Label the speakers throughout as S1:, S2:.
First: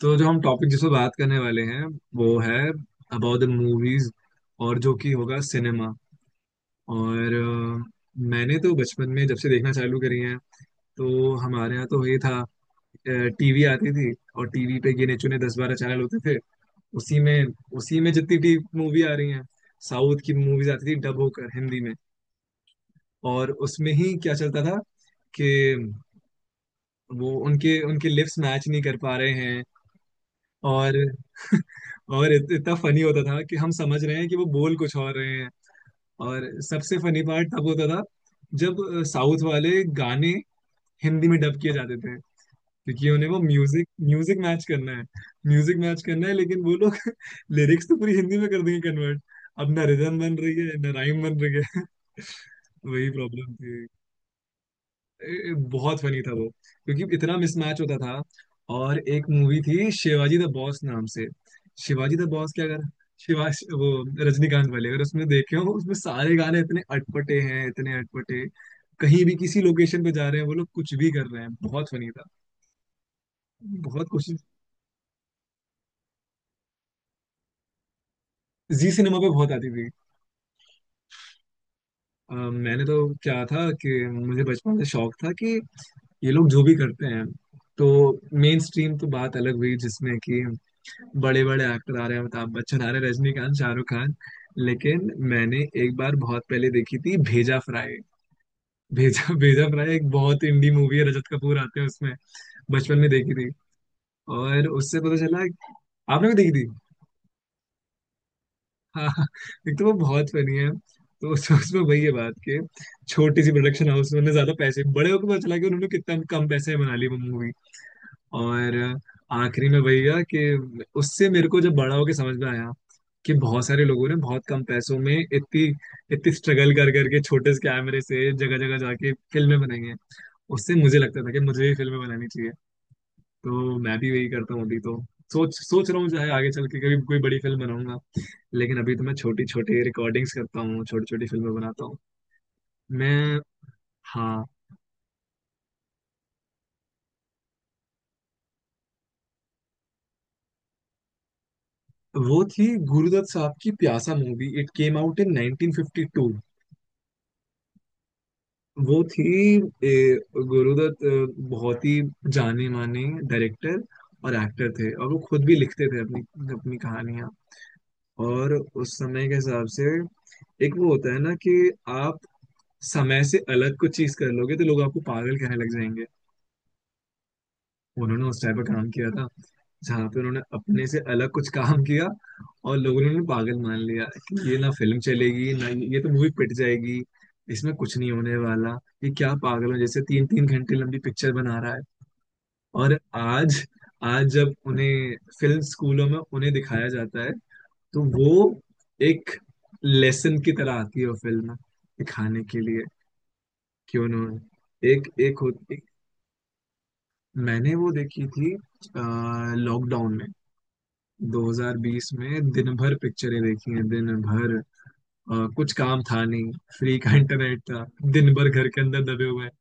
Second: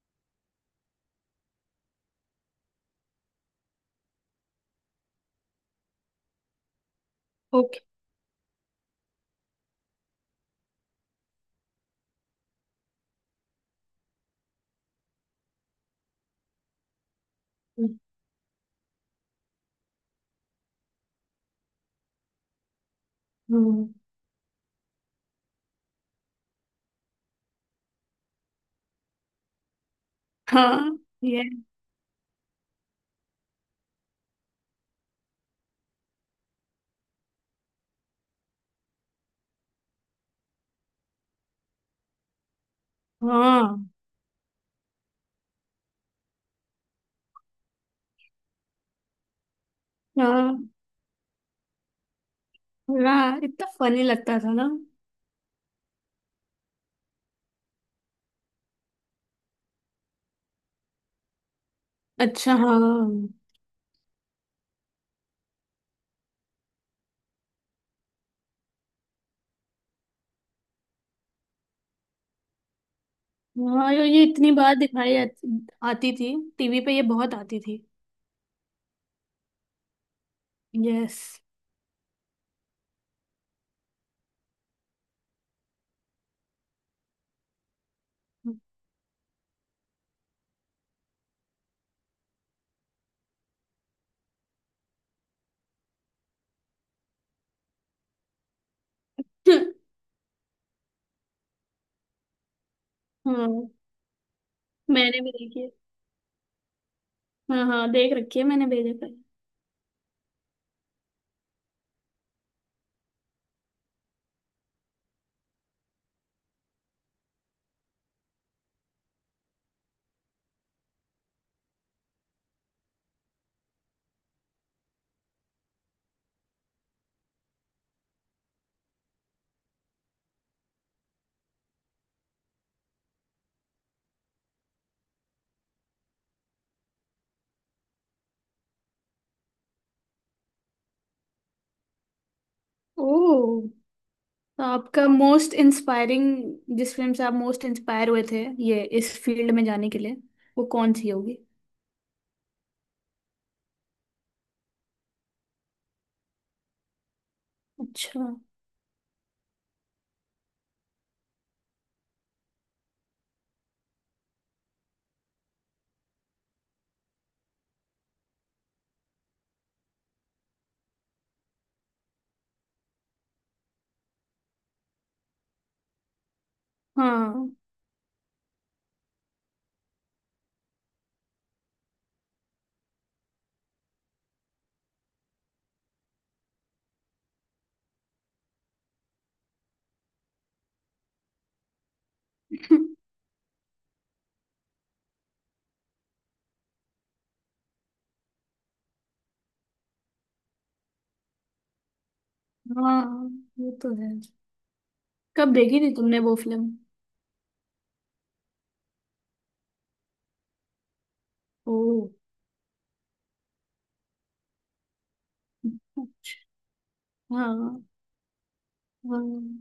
S1: तो जो हम टॉपिक जिस पर बात करने वाले हैं वो है अबाउट द मूवीज। और जो कि होगा सिनेमा। और
S2: ओके।
S1: मैंने तो बचपन में जब से देखना चालू करी है, तो हमारे यहाँ तो ये था। टीवी आती थी और टीवी पे गिने चुने 10-12 चैनल होते थे। उसी में उसी में जितनी भी मूवी आ रही हैं, साउथ की मूवीज आती थी डब होकर हिंदी में। और
S2: हम्म।
S1: उसमें ही क्या चलता था कि वो उनके उनके लिप्स मैच नहीं कर पा रहे हैं। और
S2: हाँ। ये
S1: और इतना फनी होता था कि हम समझ रहे हैं कि वो बोल कुछ और रहे हैं। और सबसे फनी पार्ट तब होता था जब साउथ वाले गाने हिंदी में डब किए जाते थे, क्योंकि उन्हें वो म्यूजिक
S2: हाँ
S1: म्यूजिक मैच करना है। म्यूजिक मैच करना है, लेकिन वो लोग लिरिक्स तो पूरी हिंदी में कर देंगे कन्वर्ट। अब ना रिदम बन रही
S2: हाँ।
S1: है ना राइम बन रही है। वही
S2: वाह
S1: प्रॉब्लम
S2: इतना
S1: थी।
S2: फनी लगता था ना।
S1: बहुत फनी था वो, क्योंकि इतना मिसमैच होता था। और एक मूवी थी शिवाजी द बॉस नाम से। शिवाजी द बॉस
S2: अच्छा
S1: क्या
S2: हाँ।
S1: अगर शिवा वो रजनीकांत वाले अगर उसमें देखे हो, उसमें सारे गाने इतने अटपटे हैं, इतने अटपटे। कहीं भी किसी लोकेशन पे जा रहे हैं वो लोग, कुछ भी कर रहे हैं, बहुत फनी था।
S2: हाँ ये
S1: बहुत कोशिश।
S2: इतनी बार दिखाई आती आती थी। टीवी पे ये बहुत आती थी।
S1: जी, सिनेमा पे बहुत आती थी।
S2: यस।
S1: मैंने तो क्या था कि मुझे बचपन से शौक था कि ये लोग जो भी करते हैं, तो मेन स्ट्रीम तो बात अलग हुई जिसमें कि बड़े बड़े एक्टर आ रहे हैं, अमिताभ बच्चन आ रहे हैं, रजनीकांत, शाहरुख खान। लेकिन मैंने एक बार बहुत पहले देखी थी भेजा फ्राई। भेजा भेजा फ्राई एक बहुत इंडी मूवी है, रजत कपूर आते हैं उसमें। बचपन में देखी थी
S2: हाँ
S1: और उससे
S2: मैंने
S1: पता
S2: भी
S1: चला।
S2: देखी है।
S1: आपने भी देखी थी।
S2: हाँ हाँ देख रखी है मैंने भी देखा
S1: हाँ
S2: है।
S1: हाँ, एक तो वो बहुत फनी है। तो उसमें वही है बात कि छोटी सी प्रोडक्शन हाउस में उन्होंने ज्यादा पैसे, बड़े होकर पता चला कि उन्होंने कितना कम पैसे में बना ली वो मूवी। और आखिरी में वही हुआ कि उससे मेरे को जब बड़ा होके समझ में आया कि बहुत सारे लोगों ने बहुत कम पैसों में इतनी इतनी स्ट्रगल कर करके छोटे से कैमरे से जगह जगह जाके फिल्में बनाई हैं। उससे मुझे लगता था कि मुझे भी फिल्में बनानी चाहिए। तो मैं भी वही करता हूँ, अभी तो सोच सोच रहा हूँ, चाहे आगे चल के कभी कोई बड़ी फिल्म बनाऊंगा, लेकिन अभी तो मैं छोटी छोटी रिकॉर्डिंग्स करता हूँ, छोटी छोटी फिल्में बनाता हूँ मैं।
S2: ओ।
S1: हाँ।
S2: तो आपका मोस्ट इंस्पायरिंग, जिस फिल्म से आप मोस्ट इंस्पायर हुए थे ये इस फील्ड में जाने के लिए, वो कौन सी होगी।
S1: वो थी गुरुदत्त साहब की Pyaasa movie, it came out in 1952।
S2: अच्छा।
S1: वो थी, ए, गुरुदत्त बहुत ही जाने माने डायरेक्टर और एक्टर थे, और वो खुद भी लिखते थे अपनी अपनी कहानियां। और उस समय के हिसाब से, एक वो होता है ना कि आप समय से अलग कुछ चीज कर लोगे तो लोग आपको पागल कहने लग जाएंगे।
S2: हाँ।
S1: उन्होंने उस टाइप का काम किया था, जहाँ पे उन्होंने अपने से अलग कुछ काम किया, और लोगों ने उन्हें पागल मान लिया कि ये ना फिल्म चलेगी, ना ये तो मूवी पिट जाएगी, इसमें कुछ नहीं होने वाला। ये क्या पागलों जैसे तीन तीन घंटे लंबी पिक्चर बना रहा है। और आज आज जब उन्हें फिल्म स्कूलों में उन्हें दिखाया जाता है, तो वो एक लेसन की तरह आती है, वो फिल्म दिखाने के लिए
S2: हाँ ये तो
S1: कि
S2: है।
S1: उन्होंने एक एक
S2: कब
S1: होती।
S2: देखी थी तुमने वो फिल्म।
S1: मैंने वो देखी थी लॉकडाउन में,
S2: ओ।
S1: 2020 में। दिन भर पिक्चरें देखी हैं दिन भर। कुछ काम था
S2: अच्छा।
S1: नहीं, फ्री का इंटरनेट
S2: हाँ।
S1: था, दिन भर घर के अंदर
S2: हाँ
S1: दबे हुए हैं।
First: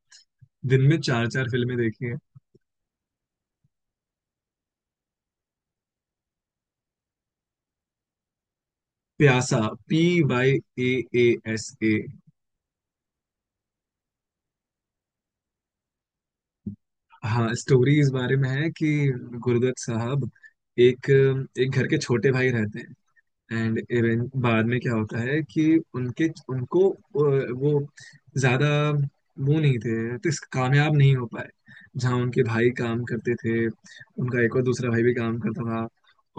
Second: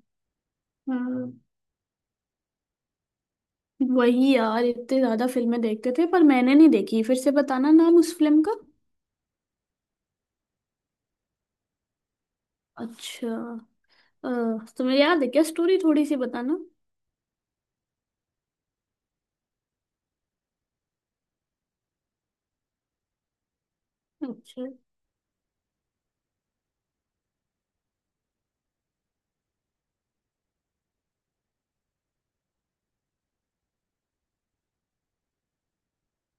S1: दिन में चार
S2: हाँ
S1: चार फिल्में देखी हैं।
S2: वही यार इतने ज्यादा फिल्में देखते थे पर मैंने नहीं देखी, फिर से बताना नाम उस फिल्म का।
S1: Pyaasa. P Y A A S A.
S2: अच्छा। अ, तुम्हें याद है क्या, स्टोरी थोड़ी सी बताना।
S1: हाँ, स्टोरी इस बारे में है कि गुरुदत्त साहब एक एक घर के छोटे भाई रहते हैं। एंड इवन
S2: अच्छा।
S1: बाद में क्या होता है कि उनके, उनको वो ज्यादा वो नहीं थे तो इस कामयाब नहीं हो पाए। जहाँ उनके भाई काम करते थे, उनका एक और दूसरा भाई भी काम करता था।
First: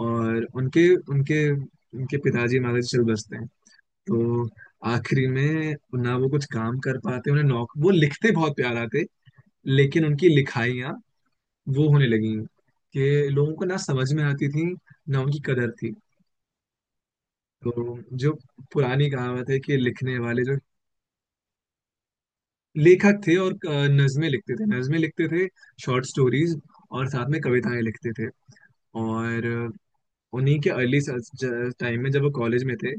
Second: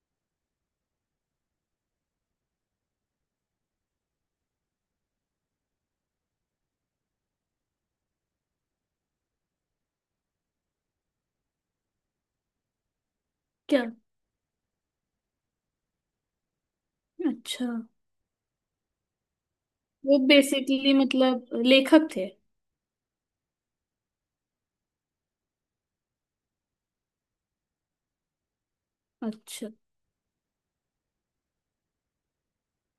S1: और उनके उनके उनके पिताजी माता जी चल बसते हैं। तो आखिरी में ना वो कुछ काम कर पाते, उन्हें नौक वो लिखते बहुत प्यार आते, लेकिन उनकी लिखाइयाँ वो होने लगी कि लोगों को ना
S2: क्या।
S1: समझ में आती थी, ना उनकी कदर थी।
S2: अच्छा,
S1: तो जो पुरानी कहावत है कि लिखने
S2: वो
S1: वाले जो
S2: बेसिकली मतलब लेखक थे।
S1: लेखक थे, और नज्में लिखते थे, शॉर्ट स्टोरीज और साथ में कविताएं लिखते थे। और
S2: अच्छा।
S1: उन्हीं के अर्ली टाइम में जब वो कॉलेज में थे,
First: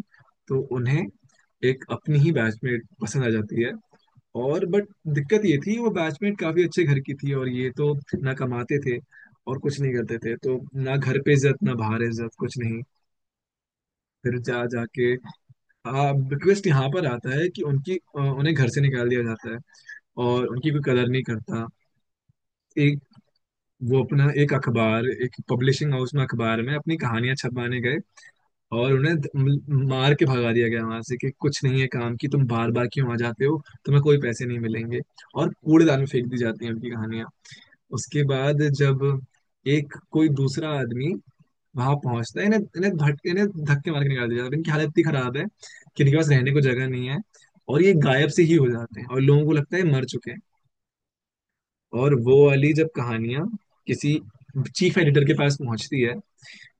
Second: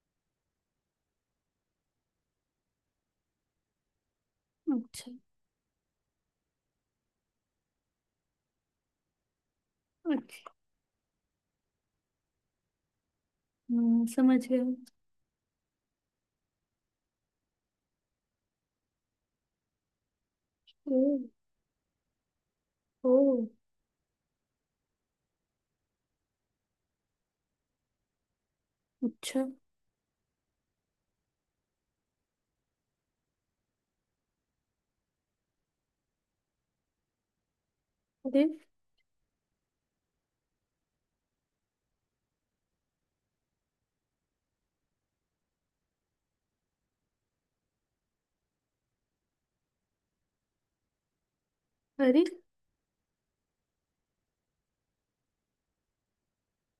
S1: तो उन्हें एक अपनी ही बैचमेट पसंद आ जाती है। और बट
S2: अच्छा।
S1: दिक्कत ये थी वो बैचमेट काफी अच्छे घर की थी और ये तो ना कमाते थे और कुछ नहीं करते थे।
S2: अच्छा।
S1: तो ना घर पे इज्जत, ना बाहर इज्जत, कुछ नहीं। फिर
S2: समझ गए।
S1: जा जाके रिक्वेस्ट यहाँ पर आता है कि उनकी उन्हें घर से निकाल दिया जाता है और उनकी कोई
S2: ओ।
S1: कदर नहीं करता। एक
S2: ओ।
S1: वो अपना एक अखबार, एक पब्लिशिंग हाउस में अखबार में अपनी कहानियां छपवाने गए, और उन्हें
S2: अच्छा।
S1: मार के भगा दिया गया वहां से कि कुछ नहीं है काम की, तुम बार बार क्यों आ जाते हो, तुम्हें कोई पैसे नहीं मिलेंगे। और कूड़ेदान में फेंक दी जाती हैं उनकी कहानियां। उसके
S2: अरे।
S1: बाद जब एक कोई दूसरा आदमी वहां पहुंचते हैं, इन्हें इन्हें भट इन्हें धक्के मार के निकाल दिया जाता है। इनकी हालत इतनी खराब है कि इनके पास रहने को जगह नहीं है, और ये गायब से ही हो जाते हैं और लोगों को लगता है मर चुके हैं। और
S2: अरे।
S1: वो वाली जब कहानियां किसी चीफ एडिटर के पास पहुंचती है,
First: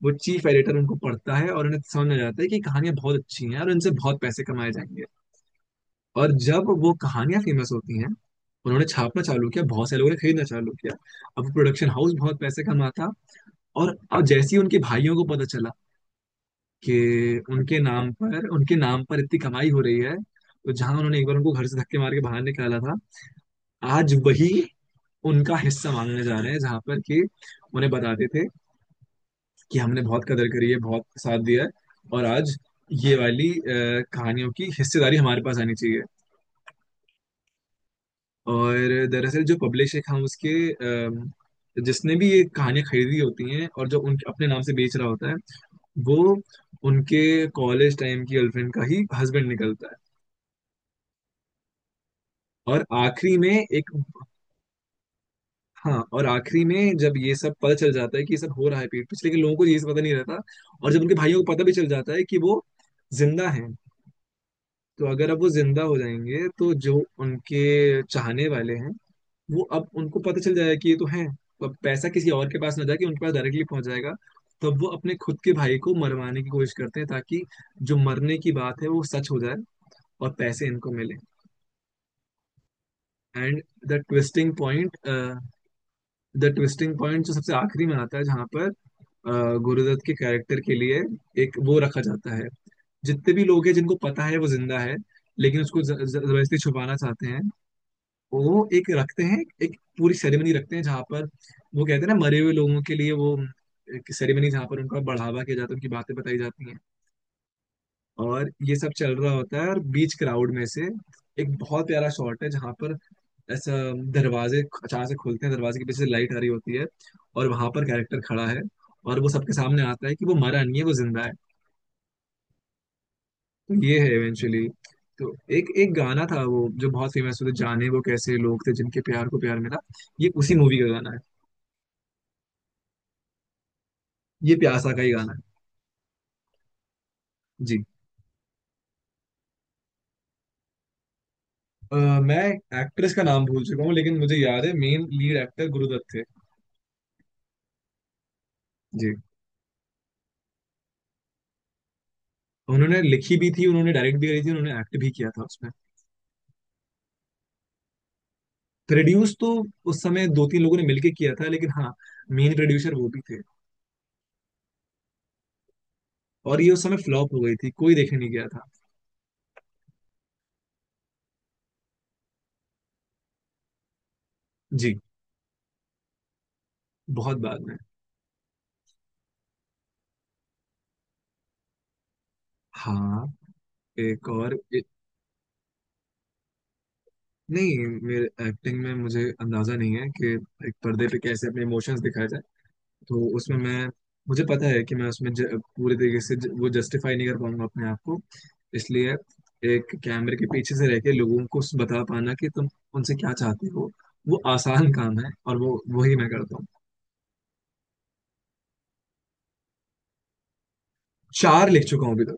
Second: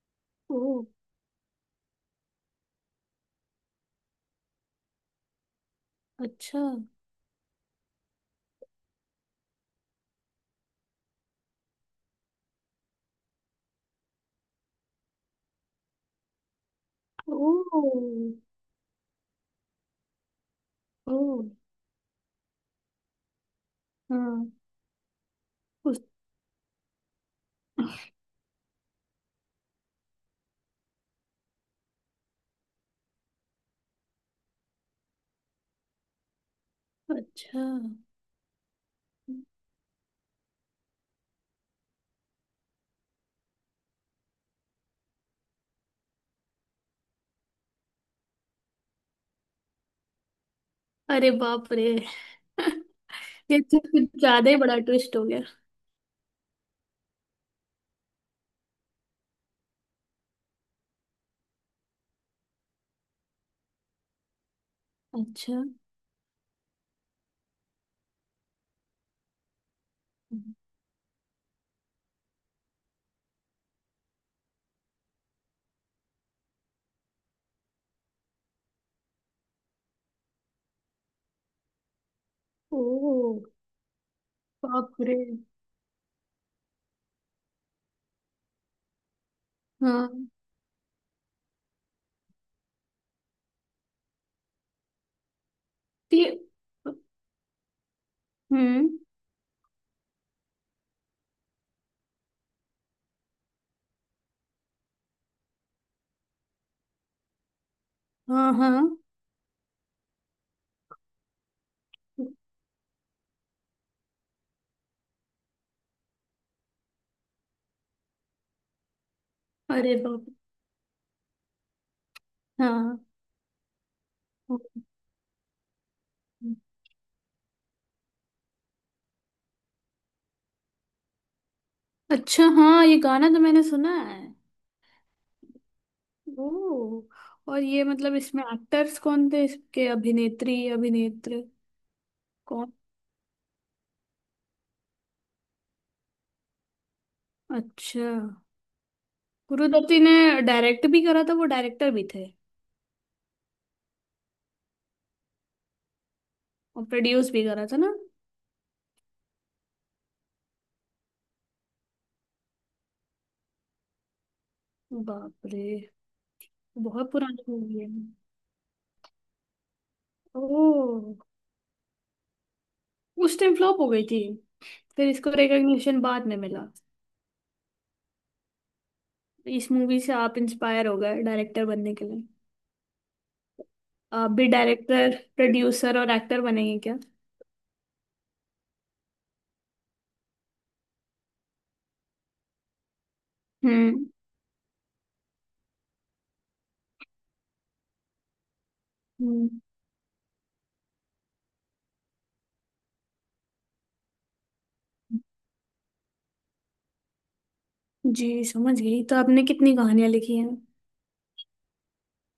S1: वो चीफ
S2: ओ।
S1: एडिटर उनको पढ़ता है और उन्हें समझ में आ जाता है कि कहानियां बहुत अच्छी हैं और इनसे बहुत पैसे कमाए जाएंगे। और
S2: अच्छा।
S1: जब वो कहानियां फेमस होती हैं, उन्होंने छापना चालू किया, बहुत से लोगों ने खरीदना चालू किया, अब प्रोडक्शन हाउस बहुत पैसे कमाता। और अब जैसे ही उनके भाइयों को पता चला कि
S2: ओ।
S1: उनके नाम पर इतनी कमाई हो रही है, तो जहां
S2: ओ।
S1: उन्होंने एक बार उनको घर से धक्के मार के बाहर निकाला था, आज वही
S2: हाँ।
S1: उनका हिस्सा
S2: उस।
S1: मांगने जा रहे हैं। जहां पर कि उन्हें बताते थे कि हमने बहुत कदर करी है, बहुत साथ दिया है, और आज ये वाली कहानियों की हिस्सेदारी हमारे पास आनी चाहिए।
S2: अच्छा।
S1: और दरअसल जो पब्लिशर हाउस के जिसने भी ये कहानियां खरीदी होती हैं और जो उनके अपने नाम से बेच रहा होता है, वो उनके कॉलेज टाइम की गर्लफ्रेंड का ही हस्बैंड निकलता है।
S2: अरे बाप रे।
S1: और आखिरी
S2: ये
S1: में
S2: तो
S1: एक
S2: कुछ ज्यादा ही बड़ा ट्विस्ट हो गया।
S1: हाँ, और आखिरी में जब ये सब पता चल जाता है कि ये सब हो रहा है पीठ पीछे, लेकिन लोगों को ये सब पता नहीं रहता। और जब उनके भाइयों को पता भी चल जाता है कि वो जिंदा हैं, तो अगर अब वो
S2: अच्छा।
S1: जिंदा हो जाएंगे तो जो उनके चाहने वाले हैं, वो अब उनको पता चल जाएगा कि ये तो हैं, तो अब पैसा किसी और के पास ना जाके उनके पास डायरेक्टली पहुंच जाएगा। तब वो अपने खुद के भाई को मरवाने की कोशिश करते हैं ताकि जो मरने की बात है वो सच हो जाए और पैसे इनको मिले।
S2: ओ।
S1: एंड द ट्विस्टिंग पॉइंट
S2: बाप रे।
S1: द ट्विस्टिंग पॉइंट जो सबसे आखिरी में आता है, जहाँ पर अ, गुरुदत्त के
S2: हाँ।
S1: कैरेक्टर के लिए एक वो रखा जाता है। जितने भी लोग हैं जिनको पता है वो जिंदा है, लेकिन उसको
S2: ते।
S1: जबरदस्ती छुपाना चाहते हैं, वो
S2: हम्म।
S1: एक रखते हैं, एक पूरी सेरेमनी रखते हैं जहाँ पर वो कहते हैं ना मरे हुए लोगों के लिए वो एक सेरेमनी, जहाँ पर उनका बढ़ावा किया जाता है, उनकी बातें बताई जाती हैं। और
S2: हाँ हाँ।
S1: ये सब चल रहा होता है, और बीच क्राउड में से एक बहुत प्यारा शॉट है जहाँ पर ऐसा दरवाजे अचानक से खुलते हैं, दरवाजे के पीछे लाइट आ रही होती है, और वहां पर कैरेक्टर खड़ा है, और वो सबके सामने
S2: अरे
S1: आता है कि
S2: बाप।
S1: वो मरा नहीं है, वो जिंदा है।
S2: हाँ।
S1: तो ये है इवेंचुअली।
S2: रे।
S1: तो एक एक गाना था वो जो बहुत फेमस हुआ था, जाने वो कैसे लोग थे जिनके प्यार को प्यार मिला, ये उसी मूवी का गाना है।
S2: अच्छा हाँ ये गाना तो मैंने सुना है।
S1: ये प्यासा का ही गाना है।
S2: ओ। और ये
S1: जी,
S2: मतलब इसमें एक्टर्स कौन थे, इसके अभिनेत्री अभिनेत्र
S1: मैं
S2: कौन।
S1: एक्ट्रेस का नाम भूल चुका हूँ, लेकिन मुझे याद है मेन लीड एक्टर गुरुदत्त थे।
S2: अच्छा।
S1: जी,
S2: गुरु दत्ती ने डायरेक्ट भी करा था, वो डायरेक्टर भी थे।
S1: उन्होंने लिखी भी थी, उन्होंने डायरेक्ट भी करी थी, उन्होंने एक्ट भी किया था उसमें।
S2: और प्रोड्यूस भी करा था ना।
S1: प्रोड्यूस तो उस समय दो तीन लोगों ने मिलके किया था, लेकिन हाँ मेन प्रोड्यूसर वो भी थे।
S2: बाप रे।
S1: और ये उस समय
S2: बहुत
S1: फ्लॉप हो
S2: पुरानी
S1: गई थी,
S2: मूवी है।
S1: कोई देखने नहीं गया था।
S2: ओ। उस टाइम फ्लॉप हो गई थी।
S1: जी।
S2: फिर इसको रिकग्निशन बाद में मिला।
S1: बहुत बाद में।
S2: इस मूवी से आप इंस्पायर हो गए डायरेक्टर बनने के लिए।
S1: हाँ। एक
S2: आप भी
S1: और एक,
S2: डायरेक्टर प्रोड्यूसर और एक्टर बनेंगे क्या।
S1: नहीं, मेरे एक्टिंग में मुझे अंदाजा नहीं है कि एक पर्दे पे कैसे अपने इमोशंस दिखाया जाए। तो उसमें मैं,
S2: हम्म।
S1: मुझे पता है कि मैं उसमें पूरे तरीके से वो जस्टिफाई नहीं कर पाऊंगा अपने आप को। इसलिए
S2: हम्म।
S1: एक कैमरे के पीछे से रह के लोगों को बता पाना कि तुम उनसे क्या चाहते हो, वो आसान काम है और वो वही मैं करता हूँ।
S2: जी समझ गई, तो आपने कितनी कहानियां लिखी हैं।
S1: चार लिख चुका हूँ अभी तक।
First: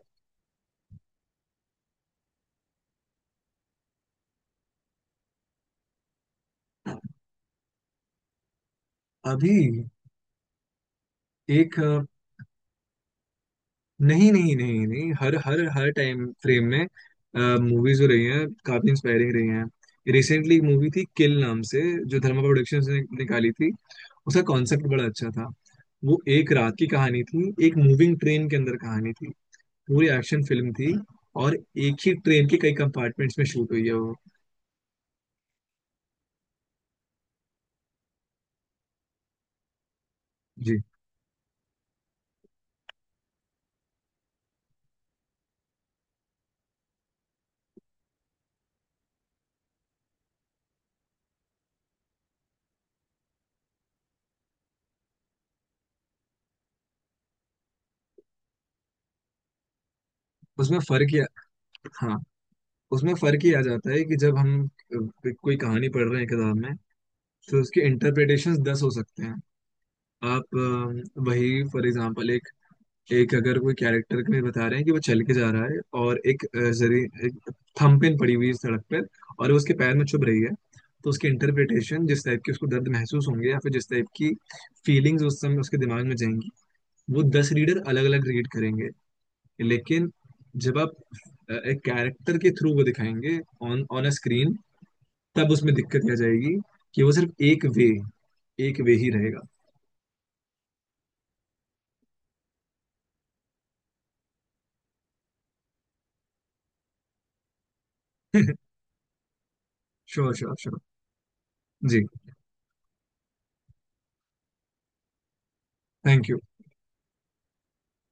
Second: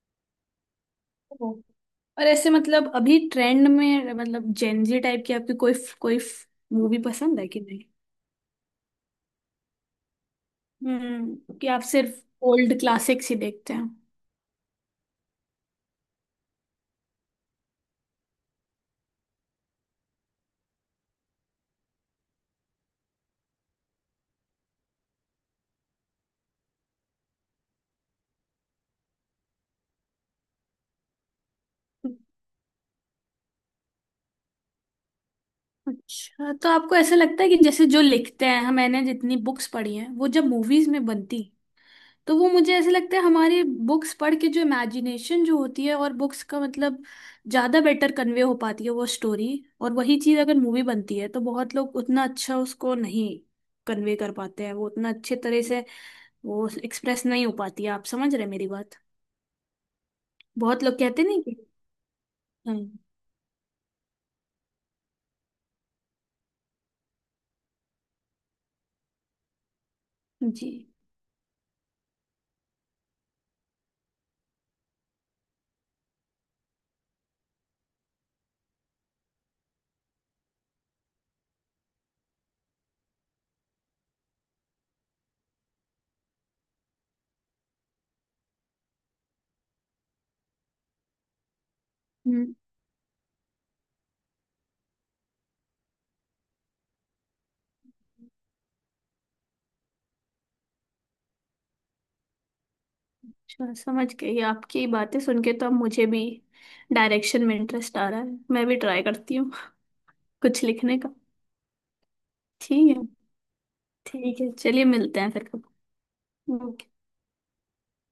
S2: ओ। और ऐसे मतलब अभी ट्रेंड में मतलब जेनजी टाइप की आपकी कोई कोई मूवी पसंद है कि नहीं।
S1: अभी
S2: हम्म, कि
S1: एक
S2: आप सिर्फ ओल्ड क्लासिक्स ही देखते हैं।
S1: नहीं नहीं नहीं नहीं, हर हर हर टाइम फ्रेम में मूवीज हो रही हैं, काफी इंस्पायरिंग रही हैं। रिसेंटली एक मूवी थी किल नाम से, जो धर्मा प्रोडक्शंस ने निकाली थी, उसका कॉन्सेप्ट बड़ा अच्छा था। वो एक रात की कहानी थी, एक मूविंग ट्रेन के अंदर कहानी थी, पूरी एक्शन फिल्म थी, और एक ही ट्रेन के कई कंपार्टमेंट्स में शूट हुई है वो।
S2: अच्छा, तो आपको ऐसा लगता है कि जैसे जो लिखते हैं, हम- मैंने जितनी बुक्स पढ़ी हैं, वो जब
S1: जी।
S2: मूवीज में बनती, तो वो मुझे ऐसा लगता है हमारी बुक्स पढ़ के जो इमेजिनेशन जो होती है और बुक्स का मतलब ज़्यादा बेटर कन्वे हो पाती है वो स्टोरी। और वही चीज़ अगर मूवी बनती है तो बहुत लोग उतना अच्छा उसको नहीं कन्वे कर पाते हैं, वो उतना अच्छे तरह से वो एक्सप्रेस नहीं हो पाती है। आप समझ रहे हैं मेरी बात।
S1: उसमें
S2: बहुत लोग
S1: फर्क ये
S2: कहते नहीं कि
S1: हाँ,
S2: हाँ।
S1: उसमें फर्क ये आ जाता है कि जब हम कोई कहानी पढ़ रहे हैं किताब में, तो उसके इंटरप्रिटेशंस 10 हो सकते हैं। आप
S2: जी।
S1: वही फॉर एग्जांपल, एक एक अगर कोई कैरेक्टर में बता रहे हैं कि वो चल के जा रहा है, और एक जरी एक थंबप्रिंट पड़ी हुई है सड़क पर, और वो उसके पैर में चुभ रही है, तो उसकी इंटरप्रिटेशन जिस टाइप की उसको दर्द महसूस होंगे, या फिर जिस टाइप की फीलिंग्स उस समय उसके दिमाग में जाएंगी, वो 10 रीडर अलग अलग रीड करेंगे। लेकिन जब आप एक कैरेक्टर के
S2: हम्म।
S1: थ्रू वो दिखाएंगे ऑन ऑन अ स्क्रीन, तब उसमें दिक्कत आ जाएगी कि वो सिर्फ एक वे ही रहेगा।
S2: अच्छा, समझ गई आपकी बातें सुन के तो अब मुझे भी डायरेक्शन में इंटरेस्ट आ रहा है, मैं भी ट्राई करती हूँ।
S1: श्योर श्योर
S2: कुछ
S1: श्योर।
S2: लिखने का।
S1: जी।
S2: ठीक है। ठीक है, चलिए मिलते हैं फिर कब।
S1: Thank you.
S2: ओके।